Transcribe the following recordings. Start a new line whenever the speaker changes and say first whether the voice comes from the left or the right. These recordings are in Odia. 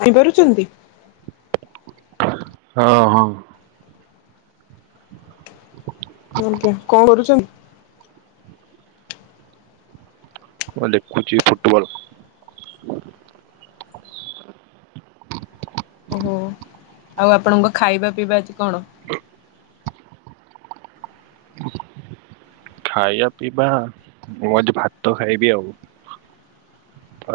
left: ଆଣିପାରୁଚନ୍ତି?
right: ହଁ ହଁ।
left: ଆଜ୍ଞା କଣ କରୁଛନ୍ତି?
right: ମୁଁ ଲେଖୁଛି ଫୁଟବଲ।
left: ଓହୋ। ଆଉ ଆପଣଙ୍କ ଖାଇବା ପିଇବା ଅଜି କଣ?
right: ଖାଇବା ପିଇବା ମୁଁ ଆଜି ଭାତ ଖାଇବି ଆଉ।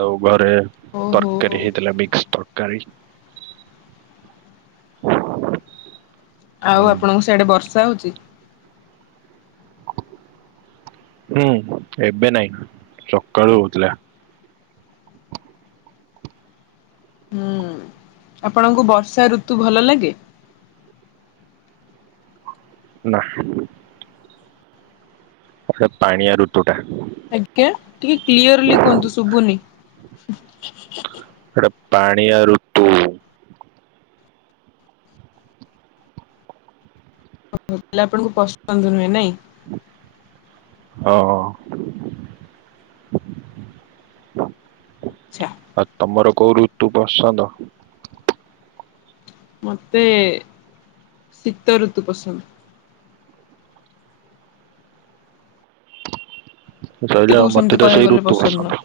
right: ଆଉ ଘରେ
left: ଓହୋ
right: ତରକାରୀ ହେଇଥିଲା ମିକ୍ସ ତରକାରୀ।
left: ଆଉ
right: ହୁଁ
left: ଆପଣଙ୍କ ସେଇଆଡେ ବର୍ଷା ହଉଛି?
right: ଏବେ ନାଇଁ ସକାଳୁ ହଉଥିଲା।
left: ହୁଁ। ଆପଣଙ୍କୁ ବର୍ଷା ଋତୁ ଭଲ ଲାଗେ?
right: ନା। ସେ ପାଣିଆ ଋତୁଟା।
left: ଆଜ୍ଞା ଟିକେ କ୍ଲିୟରଲି କୁହନ୍ତୁ ଶୁଭୁନି। [inaudible]
right: ଏଟା ପାଣିଆ ଋତୁ।
left: [inaudible] ଆପଣଙ୍କୁ ପସନ୍ଦ ନୁହେଁ ନାଇଁ?
right: ହଁ ହଁ।
left: ଆଛା।
right: ଆଉ ତମର କୋଉ ଋତୁ ପସନ୍ଦ?
left: ମତେ ଶୀତ ଋତୁ ପସନ୍ଦ। ତୁ
right: ସରିଲା ଆଉ
left: ସେମିତି
right: ମତେ ଟା
left: କହିବାକୁ
right: ସେଇ
left: ଗଲେ
right: ଋତୁ
left: ନୁହଁ।
right: ପସନ୍ଦ।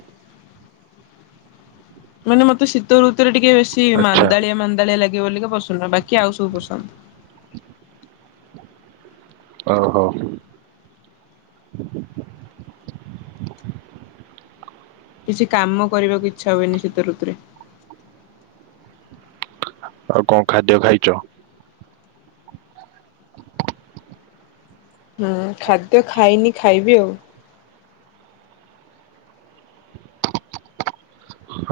left: ମାନେ ମତେ ଶୀତ ଋତୁରେ ଟିକେ ବେଶୀ
right: ଆଚ୍ଛା
left: ମାନ୍ଦାଳିଆ ମାନ୍ଦାଳିଆ ଲାଗିବ ବୋଲି କା ପସନ୍ଦ ନୁହଁ ବାକି ଆଉ ସବୁ ପସନ୍ଦ।
right: ଓହୋ।
left: କିଛି କାମ କରିବାକୁ ଇଚ୍ଛା ହୁଏନି ଶୀତ ଋତୁରେ।
right: ଆଉ କଣ ଖାଦ୍ୟ ଖାଇଛ?
left: ହୁଁ ଖାଦ୍ୟ ଖାଇନି ଖାଇବି ଆଉ।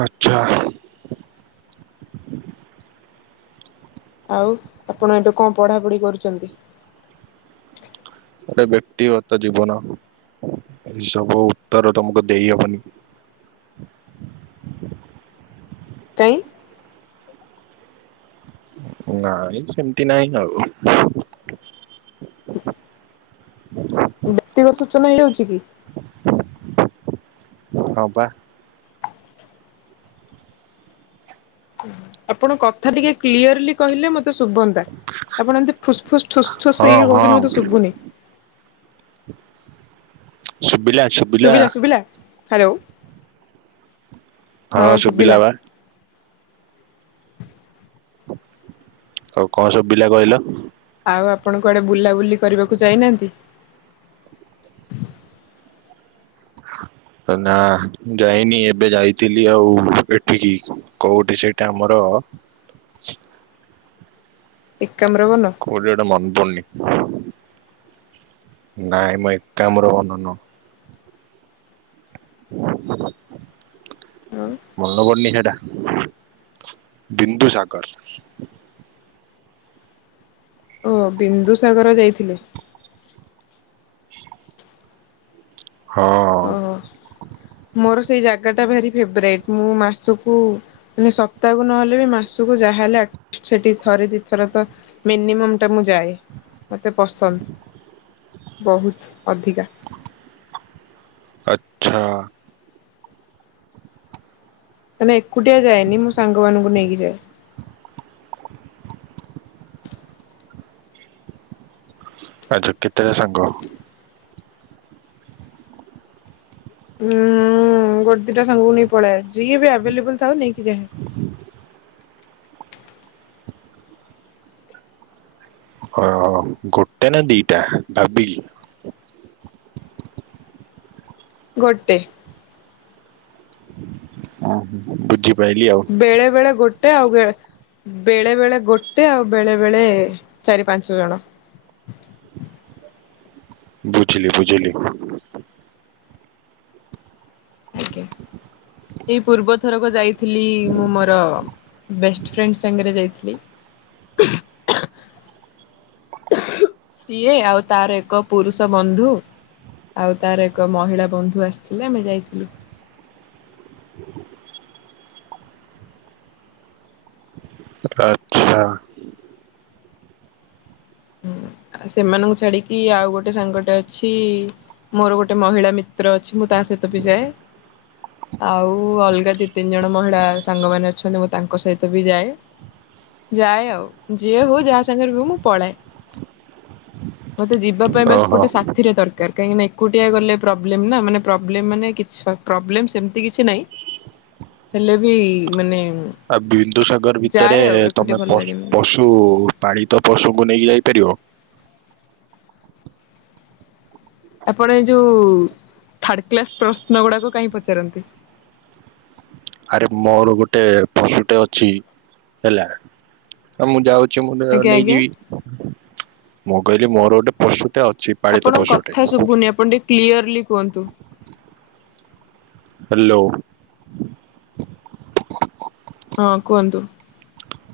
right: ଆଛା।
left: ଆଉ ଆପଣ ଏବେ କଣ ପଢ଼ାପଢ଼ି କରୁଛନ୍ତି?
right: ଏଇଟା ବ୍ୟକ୍ତିଗତ ଜୀବନ ଏ ସବୁ ଉତ୍ତର ତମକୁ ଦେଇହବନି।
left: କାଇ?
right: ନାଇଁ ସେମତି ନାହିଁକା ଆଉ।
left: ବ୍ୟତିକ ସୂଚନା ହେଇ ଯାଉଛି କି
right: ହଁ, ବା।
left: ଆପଣ କଥା ଟିକେ କ୍ଲିୟରଲି କହିଲେ ମତେ ଶଭନ୍ତା। ଆପଣ ଏମିତି ଫୁସ୍, ଫୁସ୍ ଠୁସ୍, ଠୁସ୍
right: ହଁ
left: ହେଇକି
right: ହଁ
left: କହୁଛନ୍ତି, ମତେ ଶୁଭୁନି।
right: ସୁବିଲା ସୁବ
left: ସୁୁଭିଲା ସୁୁଭିଲା ହେଲୋ।
right: ହଁ, ଶୁଭିଲା ବା। ଆଉ କଣ ସୁବିଲା କହିଲ?
left: ଆଉ ଆପଣ କୁଆଡ଼େ ବୁଲା ବୁଲି କରିବାକୁ ଯାଇଁ ନାହାନ୍ତି?
right: ନା ମୁ ଯାଇନି ଏବେ ଯାଇଥିଲି ଆଉ ଏଠିକି କୋଉଠି ସେଇଟା ଆମର?
left: ଏକାମ୍ର ବନ।
right: କୋଉଠି ଗୋଟେ ମନ୍ ପଡ଼ୁନି ନାହିଁମ ଏକାମ୍ର ବନ ନୁହଁ। [inaudible]
left: [unintelligible]
right: ମନ ପଡ଼ୁନି ଜାଗା ଟା ବିିନ୍ଦୁ ସାଗର।
left: ଓ ବିନ୍ଦୁ ସାଗର ଯାଇଥିଲେ।
right: ହଁ।
left: ଓହୋ ମୋର ସେଇ ଜାଗାଟା ଭାରି ଫେବରାଇଟ ମୁଁ ମାସକୁ ମାନେ ସପ୍ତାହକୁ ନହେଲେ ବି ମାସକୁ ଯାହା ହେଲା ସେଠି ଥରେ ଦିଇ ଥର ତ ମିନିମମ୍ ଟା ମୁଁ ଯାଏ ମତେ ପସନ୍ଦ ବହୁତ ଅଧିକା।
right: ତା
left: ମାନେ ଏକୁଟିଆ ଯାଏନି ମୁଁ ସାଙ୍ଗମାନଙ୍କୁ ନେଇକି ଯାଏ।
right: ଆଚ୍ଛା କେତେଟା ସାଙ୍ଗ?
left: ଉଁ ଗୋଟେ ଦିଇଟା ସାଙ୍ଗକୁ ନେଇ ପଳାଏ ଯିଏ ବି ଆଭେଲେବୁଲ୍ ଥାଏ ନେଇକି ଯାଏହା
right: ହଁ ହଁ ଗୋ ଟେ ନା ଦିଟା ଭାବିକି?
left: ଗୋଟେ।
right: [unintelligible] ବୁଝିପାଇଲି ଆଉ।
left: ବେଳେ ବେଳେ ଗୋଟେ ଆଉ ବେ ବେଳେ ବେଳେ ଗୋଟେ ଆଉ ବେଳେ ବେଳେ ଚାରି ପାଞ୍ଚ ଜଣ।
right: ଝିଲି ବୁଝିଲି।
left: ଆଜ୍ଞା। ଏଇ ପୂର୍ବଥରକ ଯାଇଥିଲି ମୁଁ ମର ବେଷ୍ଟ ଫ୍ରେଣ୍ଡ ସାଙ୍ଗରେ ଯାଇଥିଲି। ସିଏ ଆଉ ତାର ଏକ ପୁରୁଷ ବନ୍ଧୁ। ଆଉ ତାର ଏକ ମହିଳା ବନ୍ଧୁ ଆସିଥିଲେ ଆମେ ଯାଇଥିଲୁ।
right: ଆଚ୍ଛା
left: ହୁଁ ଆ ସେମାନଙ୍କୁ ଛାଡ଼ିକି ଆଉ ଗୋଟେ ସାଙ୍ଗଟେ ଅଛି ମୋର ଗୋଟେ ମହିଳା ମିତ୍ର ଅଛି ମୁଁ ତା ସହିତ ବି ଯାଏ। ଆଉ ଅଲଗା ଦି ତିନି ଜଣ ମହିଳା ସାଙ୍ଗମାନେ ଅଛନ୍ତି ମୁଁ ତାଙ୍କ ସହିତ ବି ଯାଏ। ଯାଏ ଆଉ ଯିଏ ହଉ ଯାହା ସାଙ୍ଗରେ ହଉ ମୁଁ ପଳାଏ। ମତେ ଯିବା ପାଇଁ ବାସ୍
right: ଓହୋ।
left: ଗୋଟେ ସା ଥିରେ ଦରକାର କାହିଁକି ନା ଏକୁଟିଆ ଗଲେ ପ୍ରୋବ୍ଲେମ୍ ନା ମାନେ ପ୍ରୋବ୍ଲେମ୍ ମାନେ କିଛି ପ୍ରୋବ୍ଲେମ୍ ସେମିତି କିଛି ନାହିଁ।
right: [inaudible]
left: ହେଲେ ବି ମାନେ
right: ଆ ବିନ୍ଦୁସାଗର ଭିତରେ
left: ଯାଏ ଆଉ ଏକୁଟିଆ
right: ତମେ
left: ଭଲ
right: ପସ୍
left: ଲାଗେନି।
right: ପଶୁ କୁ ପାଳିତ ପଶୁଙ୍କୁ ନେଇକି ଯାଇପାରିବ?
left: ଆପଣ ଏ ଯୋଉ ଥାର୍ଡ କ୍ଲାସ ପ୍ରଶ୍ନ ଗୁଡ଼ାକ କାହିଁ ପଚାରନ୍ତି?
right: ଆରେ ମୋର ଗୋଟେ ପଶୁଟେ ଅଛି ହେଲା। ମୁଁ ଯାଉଛି ମୁଁ
left: ଆଜ୍ଞା ଆଜ୍ଞା
right: ନେଇଯିବି ମୁଁ କହିଲି ମୋର ଗୋଟେ ପଶୁଟା ଅଛି। ପାଳିତ
left: ଆପଣଙ୍କ
right: ପଶୁଟେ
left: କଥା ଶୁଭୁନି ଆପଣ ଟିକେ କ୍ଲିୟରଲି କୁହନ୍ତୁ।
right: ହ୍ୟାଲୋ।
left: ହଁ କୁହନ୍ତୁ।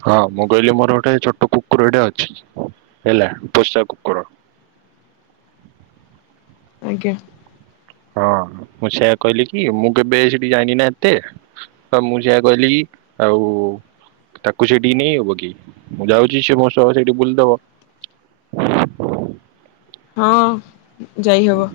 right: ହଁ ମୁଁ କହିଲି ମୋର ଗୋଟେ ଛୋଟ କୁକୁରଟେ ଅଛି ହେଲା ପୋଷା କୁକୁର
left: ଆଜ୍ଞା।
right: ହଁ ମୁଁ ସେୟା କହିଲି କି ମୁଁ କେବେ ସେଇଠିକି ଯାଇନି ନା ଏତେ। ହଁ ମୁଁ ଯାଆ କହିଲି ଆଉ ତାକୁ ସେଠିକି ନେଇ ହବ କି ମୁଁ ଯାଉଚି ସେ ମୋ ସହ ସେଇଠି ବୁଲିଦବ?
left: ହଁ ଯାଇହବ।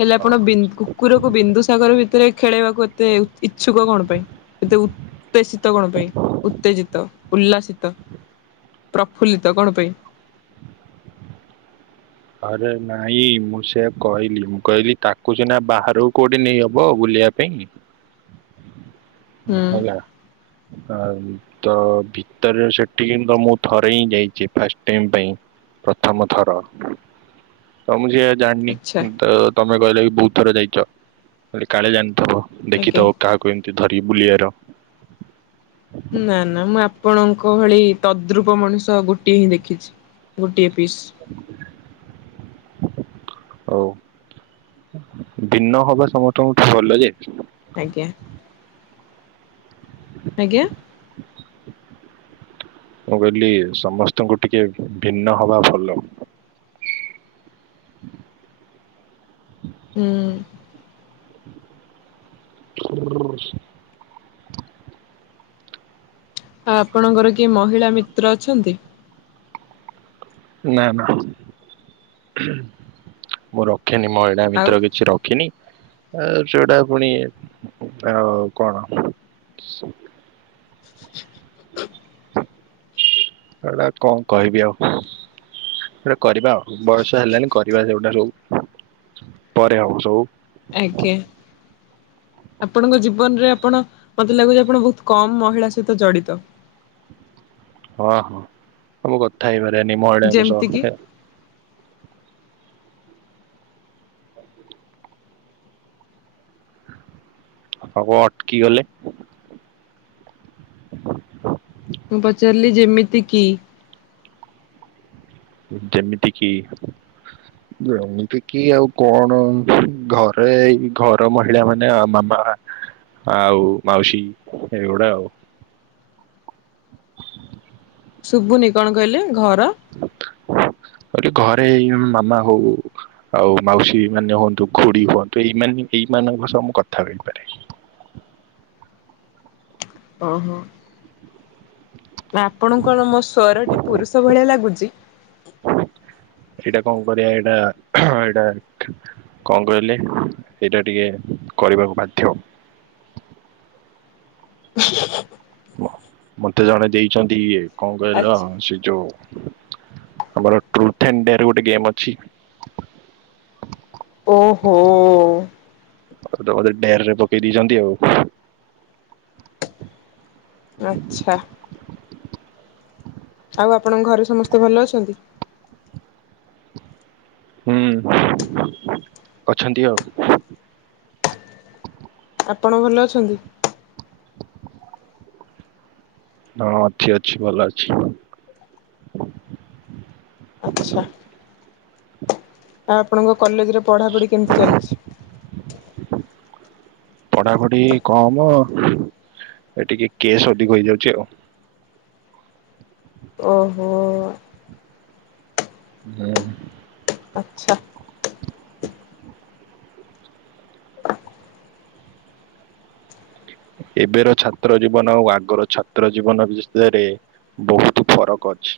left: ହେଲେ ଆପଣ
right: ହଁ
left: ବି କୁକୁରକୁ ବିନ୍ଦୁସାଗର ଭିତରେ ଖେଳେଇବାକୁ ଏତେ ଇଚ୍ଛୁକ କଣ ପାଇଁ ଏତେ ଉ ଉତ୍ତେତ୍ସିତ କଣ ପାଇଁ ଉତ୍ତେଜିତ ଉଲ୍ଲାସିତ ପ୍ରଫୁଲ୍ଲିତ କଣ ପାଇଁ?
right: ଆରେ ନାଇଁ ମୁଁ ସେୟା କହିଲି ମୁଁ କହିଲି ତାକୁ ସିନା ବାହାରକୁ କୋଉଠି ନେଇହବ ବୁଲିବା ପାଇଁ।
left: ହୁଁ
right: ହେଲା? ତ ଭିତରେ ସେଠି କି ମୁଁ ଥରେ ହିଁ ଯାଇଚି ଫାଷ୍ଟ ଟାଇ ପାଇଁ। ପ୍ରଥମ ଥର। ତ ମୁଁ ଯେ ଜାଣିନି
left: ଆଚ୍ଛା
right: ତ ତମେ କହିଲ କି ବହୁତ ଥର ଯାଇଚ ବଲି କାଳେ ଜାଣିଥିବ।
left: ଆଜ୍ଞା।
right: ଦେଖିଥବ କାହାକୁ ଏମିତି ଧରି ବୁଲିବାର।
left: ନା ନା ମୁଁ ଆପଣଙ୍କ ଭଳି ତଦ୍ରୁପ ମଣିଷ ଗୋଟିଏ ହିଁ ଦେଖିଚି। ଗୋଟିଏ ପିସ୍।
right: [unintelligible] ହଉ ଭିନ୍ନ ହବା ସମସ୍ତଙ୍କୁଠୁ ଭଲ ଯେ।
left: ଆଜ୍ଞା। ଆଜ୍ଞା।
right: [inaudible] ମୁଁ କହିଲି ସମସ୍ତଙ୍କୁ ଟିକେ ଭିନ୍ନ ହବା ଭଲ।
left: ହୁଁ।
right: [unintelligible]
left: ଆପଣଙ୍କର କିଏ ମହିଳା ମିତ୍ର ଅଛନ୍ତି?
right: ନା ନା ମୁଁ ରଖେନି ମହିଳା
left: ଆଉ
right: ମିତ୍ରକିଛି ର ଖିନି ଆଉ ଯୋଉଟା ପୁଣି ଆ କଣ
left: [unintelligible]
right: ସେଗୁଡାକଣ କହିବି ଆଉ? ସେଟା କରିବା ଆଉ ବୟସ ହେଲାଣି କରିବା ଯଉଟା ହେଲେ ଆଉ ପରେ ଆଉ ହଉ
left: ଆଜ୍ଞା। ଆପଣଙ୍କ ଜୀବନରେ ଆପଣ ମତେ ଲାଗୁଚି ଆପଣ ବହୁତ କମ ମହିଳା ସହିତ ଜଡିତ?
right: ହଁ ହଁ ସବୁ କଥା ହେଇପାରେନି ମହିଳାଙ୍କ
left: ଯେମିତି
right: ସହ।
left: କିି
right: [inaudible] ଆଉ ଅଟକିଗଲେ?
left: ମୁଁ ପଚାରିଲି ଯେମିତି କି
right: ଯେମିତି କିି ଯେମିତି କିି ଆଉ କଣ ଘରେ ଏ ଘର ମହିଳା ମାନେ ଆ ମା ମା ଆଉ ମାଉସୀ ଏଗୁଡା ଆଉ।
left: ଶୁବୁନି କଣ କହିଲେ ଘର
right: କହିଲି ଘରେ ଏଇ ମାମା ହଉ ଆଉ ମାଉସୀ ମାନେ ହୁଅନ୍ତୁ ଖୁଡ଼ି ହୁଅନ୍ତୁ ଏଇ ଏଇମାନଙ୍କ ସହ ମୁଁ କଥା ହେଇପାରେ।
left: ଓହୋ ଆପଣଙ୍କ ମୋ ସ୍ଵରଟି ପୁରୁଷ ଭଳିଆ ଲାଗୁଚି?
right: ଏଇଟା କଁ କରିବା ଏଇଟା ଏଇଟା କଁ କହିଲେ ଏଇଟା ଟିକେ କରିବାକୁ ବାଧ୍ୟ। ମତେ ଜଣେ ଦେଇଚନ୍ତି ଇଏ କଁ କହିଲ
left: ଆଚ୍ଛା।
right: ସେ ଯୋଉ ଆମର ଟ୍ରୁଥ୍ ଆଣ୍ଡ୍ ଡେଆର୍ ଗୋଟେ ଗେମ୍ ଅଛି।
left: ଓହୋ।
right: ଆଉ ତ ବୋଧେ ଡେଆର୍ ରେ ପକେଇ ଦେଇଚନ୍ତି ଆଉ।
left: ଆଚ୍ଛା। ଆଉ ଆପଣଙ୍କ ଘରେ ସମସ୍ତେ ଭଲ ଅଛନ୍ତି?
right: ହୁଁ ଅଛନ୍ତି ଆଉ।
left: ଆପଣ ଭଲ ଅଛନ୍ତି?
right: ହଁ ଅଛି ଅଛି ଭଲ ଅଛି।
left: ଆଚ୍ଛା। ଆଉ ଆପଣଙ୍କ କଲେଜରେ ପଢାପଢି କେମିତି ଚାଲିଛି?
right: [inaudible] ପଢାପଢି କମ ଏ ଟିକେ କେସ୍ ଅଧିକ ହେଇଯାଉଚି ଆଉ।
left: ଓହୋ।
right: ଉଁ।
left: ଆଚ୍ଛା।
right: [unintelligible] ଏବେର ଛାତ୍ର ଜୀବନ ଆଉ ଆଗର ଛାତ୍ର ଜୀବନ ବିଷୟରେ ବହୁତ୍ ଫରକ୍ ଅଛି।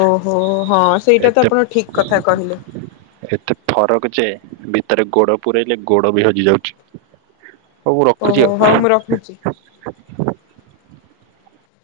left: ଓହୋ ହଁ ସେଇଟା ତ
right: ଏତେ
left: ଆପଣ ଠିକ୍ କଥା କହିଲେ।
right: ଫରକ୍ ଯେ ଭିତରେ ଗୋଡ ପୂୁରେଇଲେ ଗୋଡ ବି ହଜି ଯାଉଚି।
left: ଓହୋ ହଉ ମୁଁ ରଖୁଚି।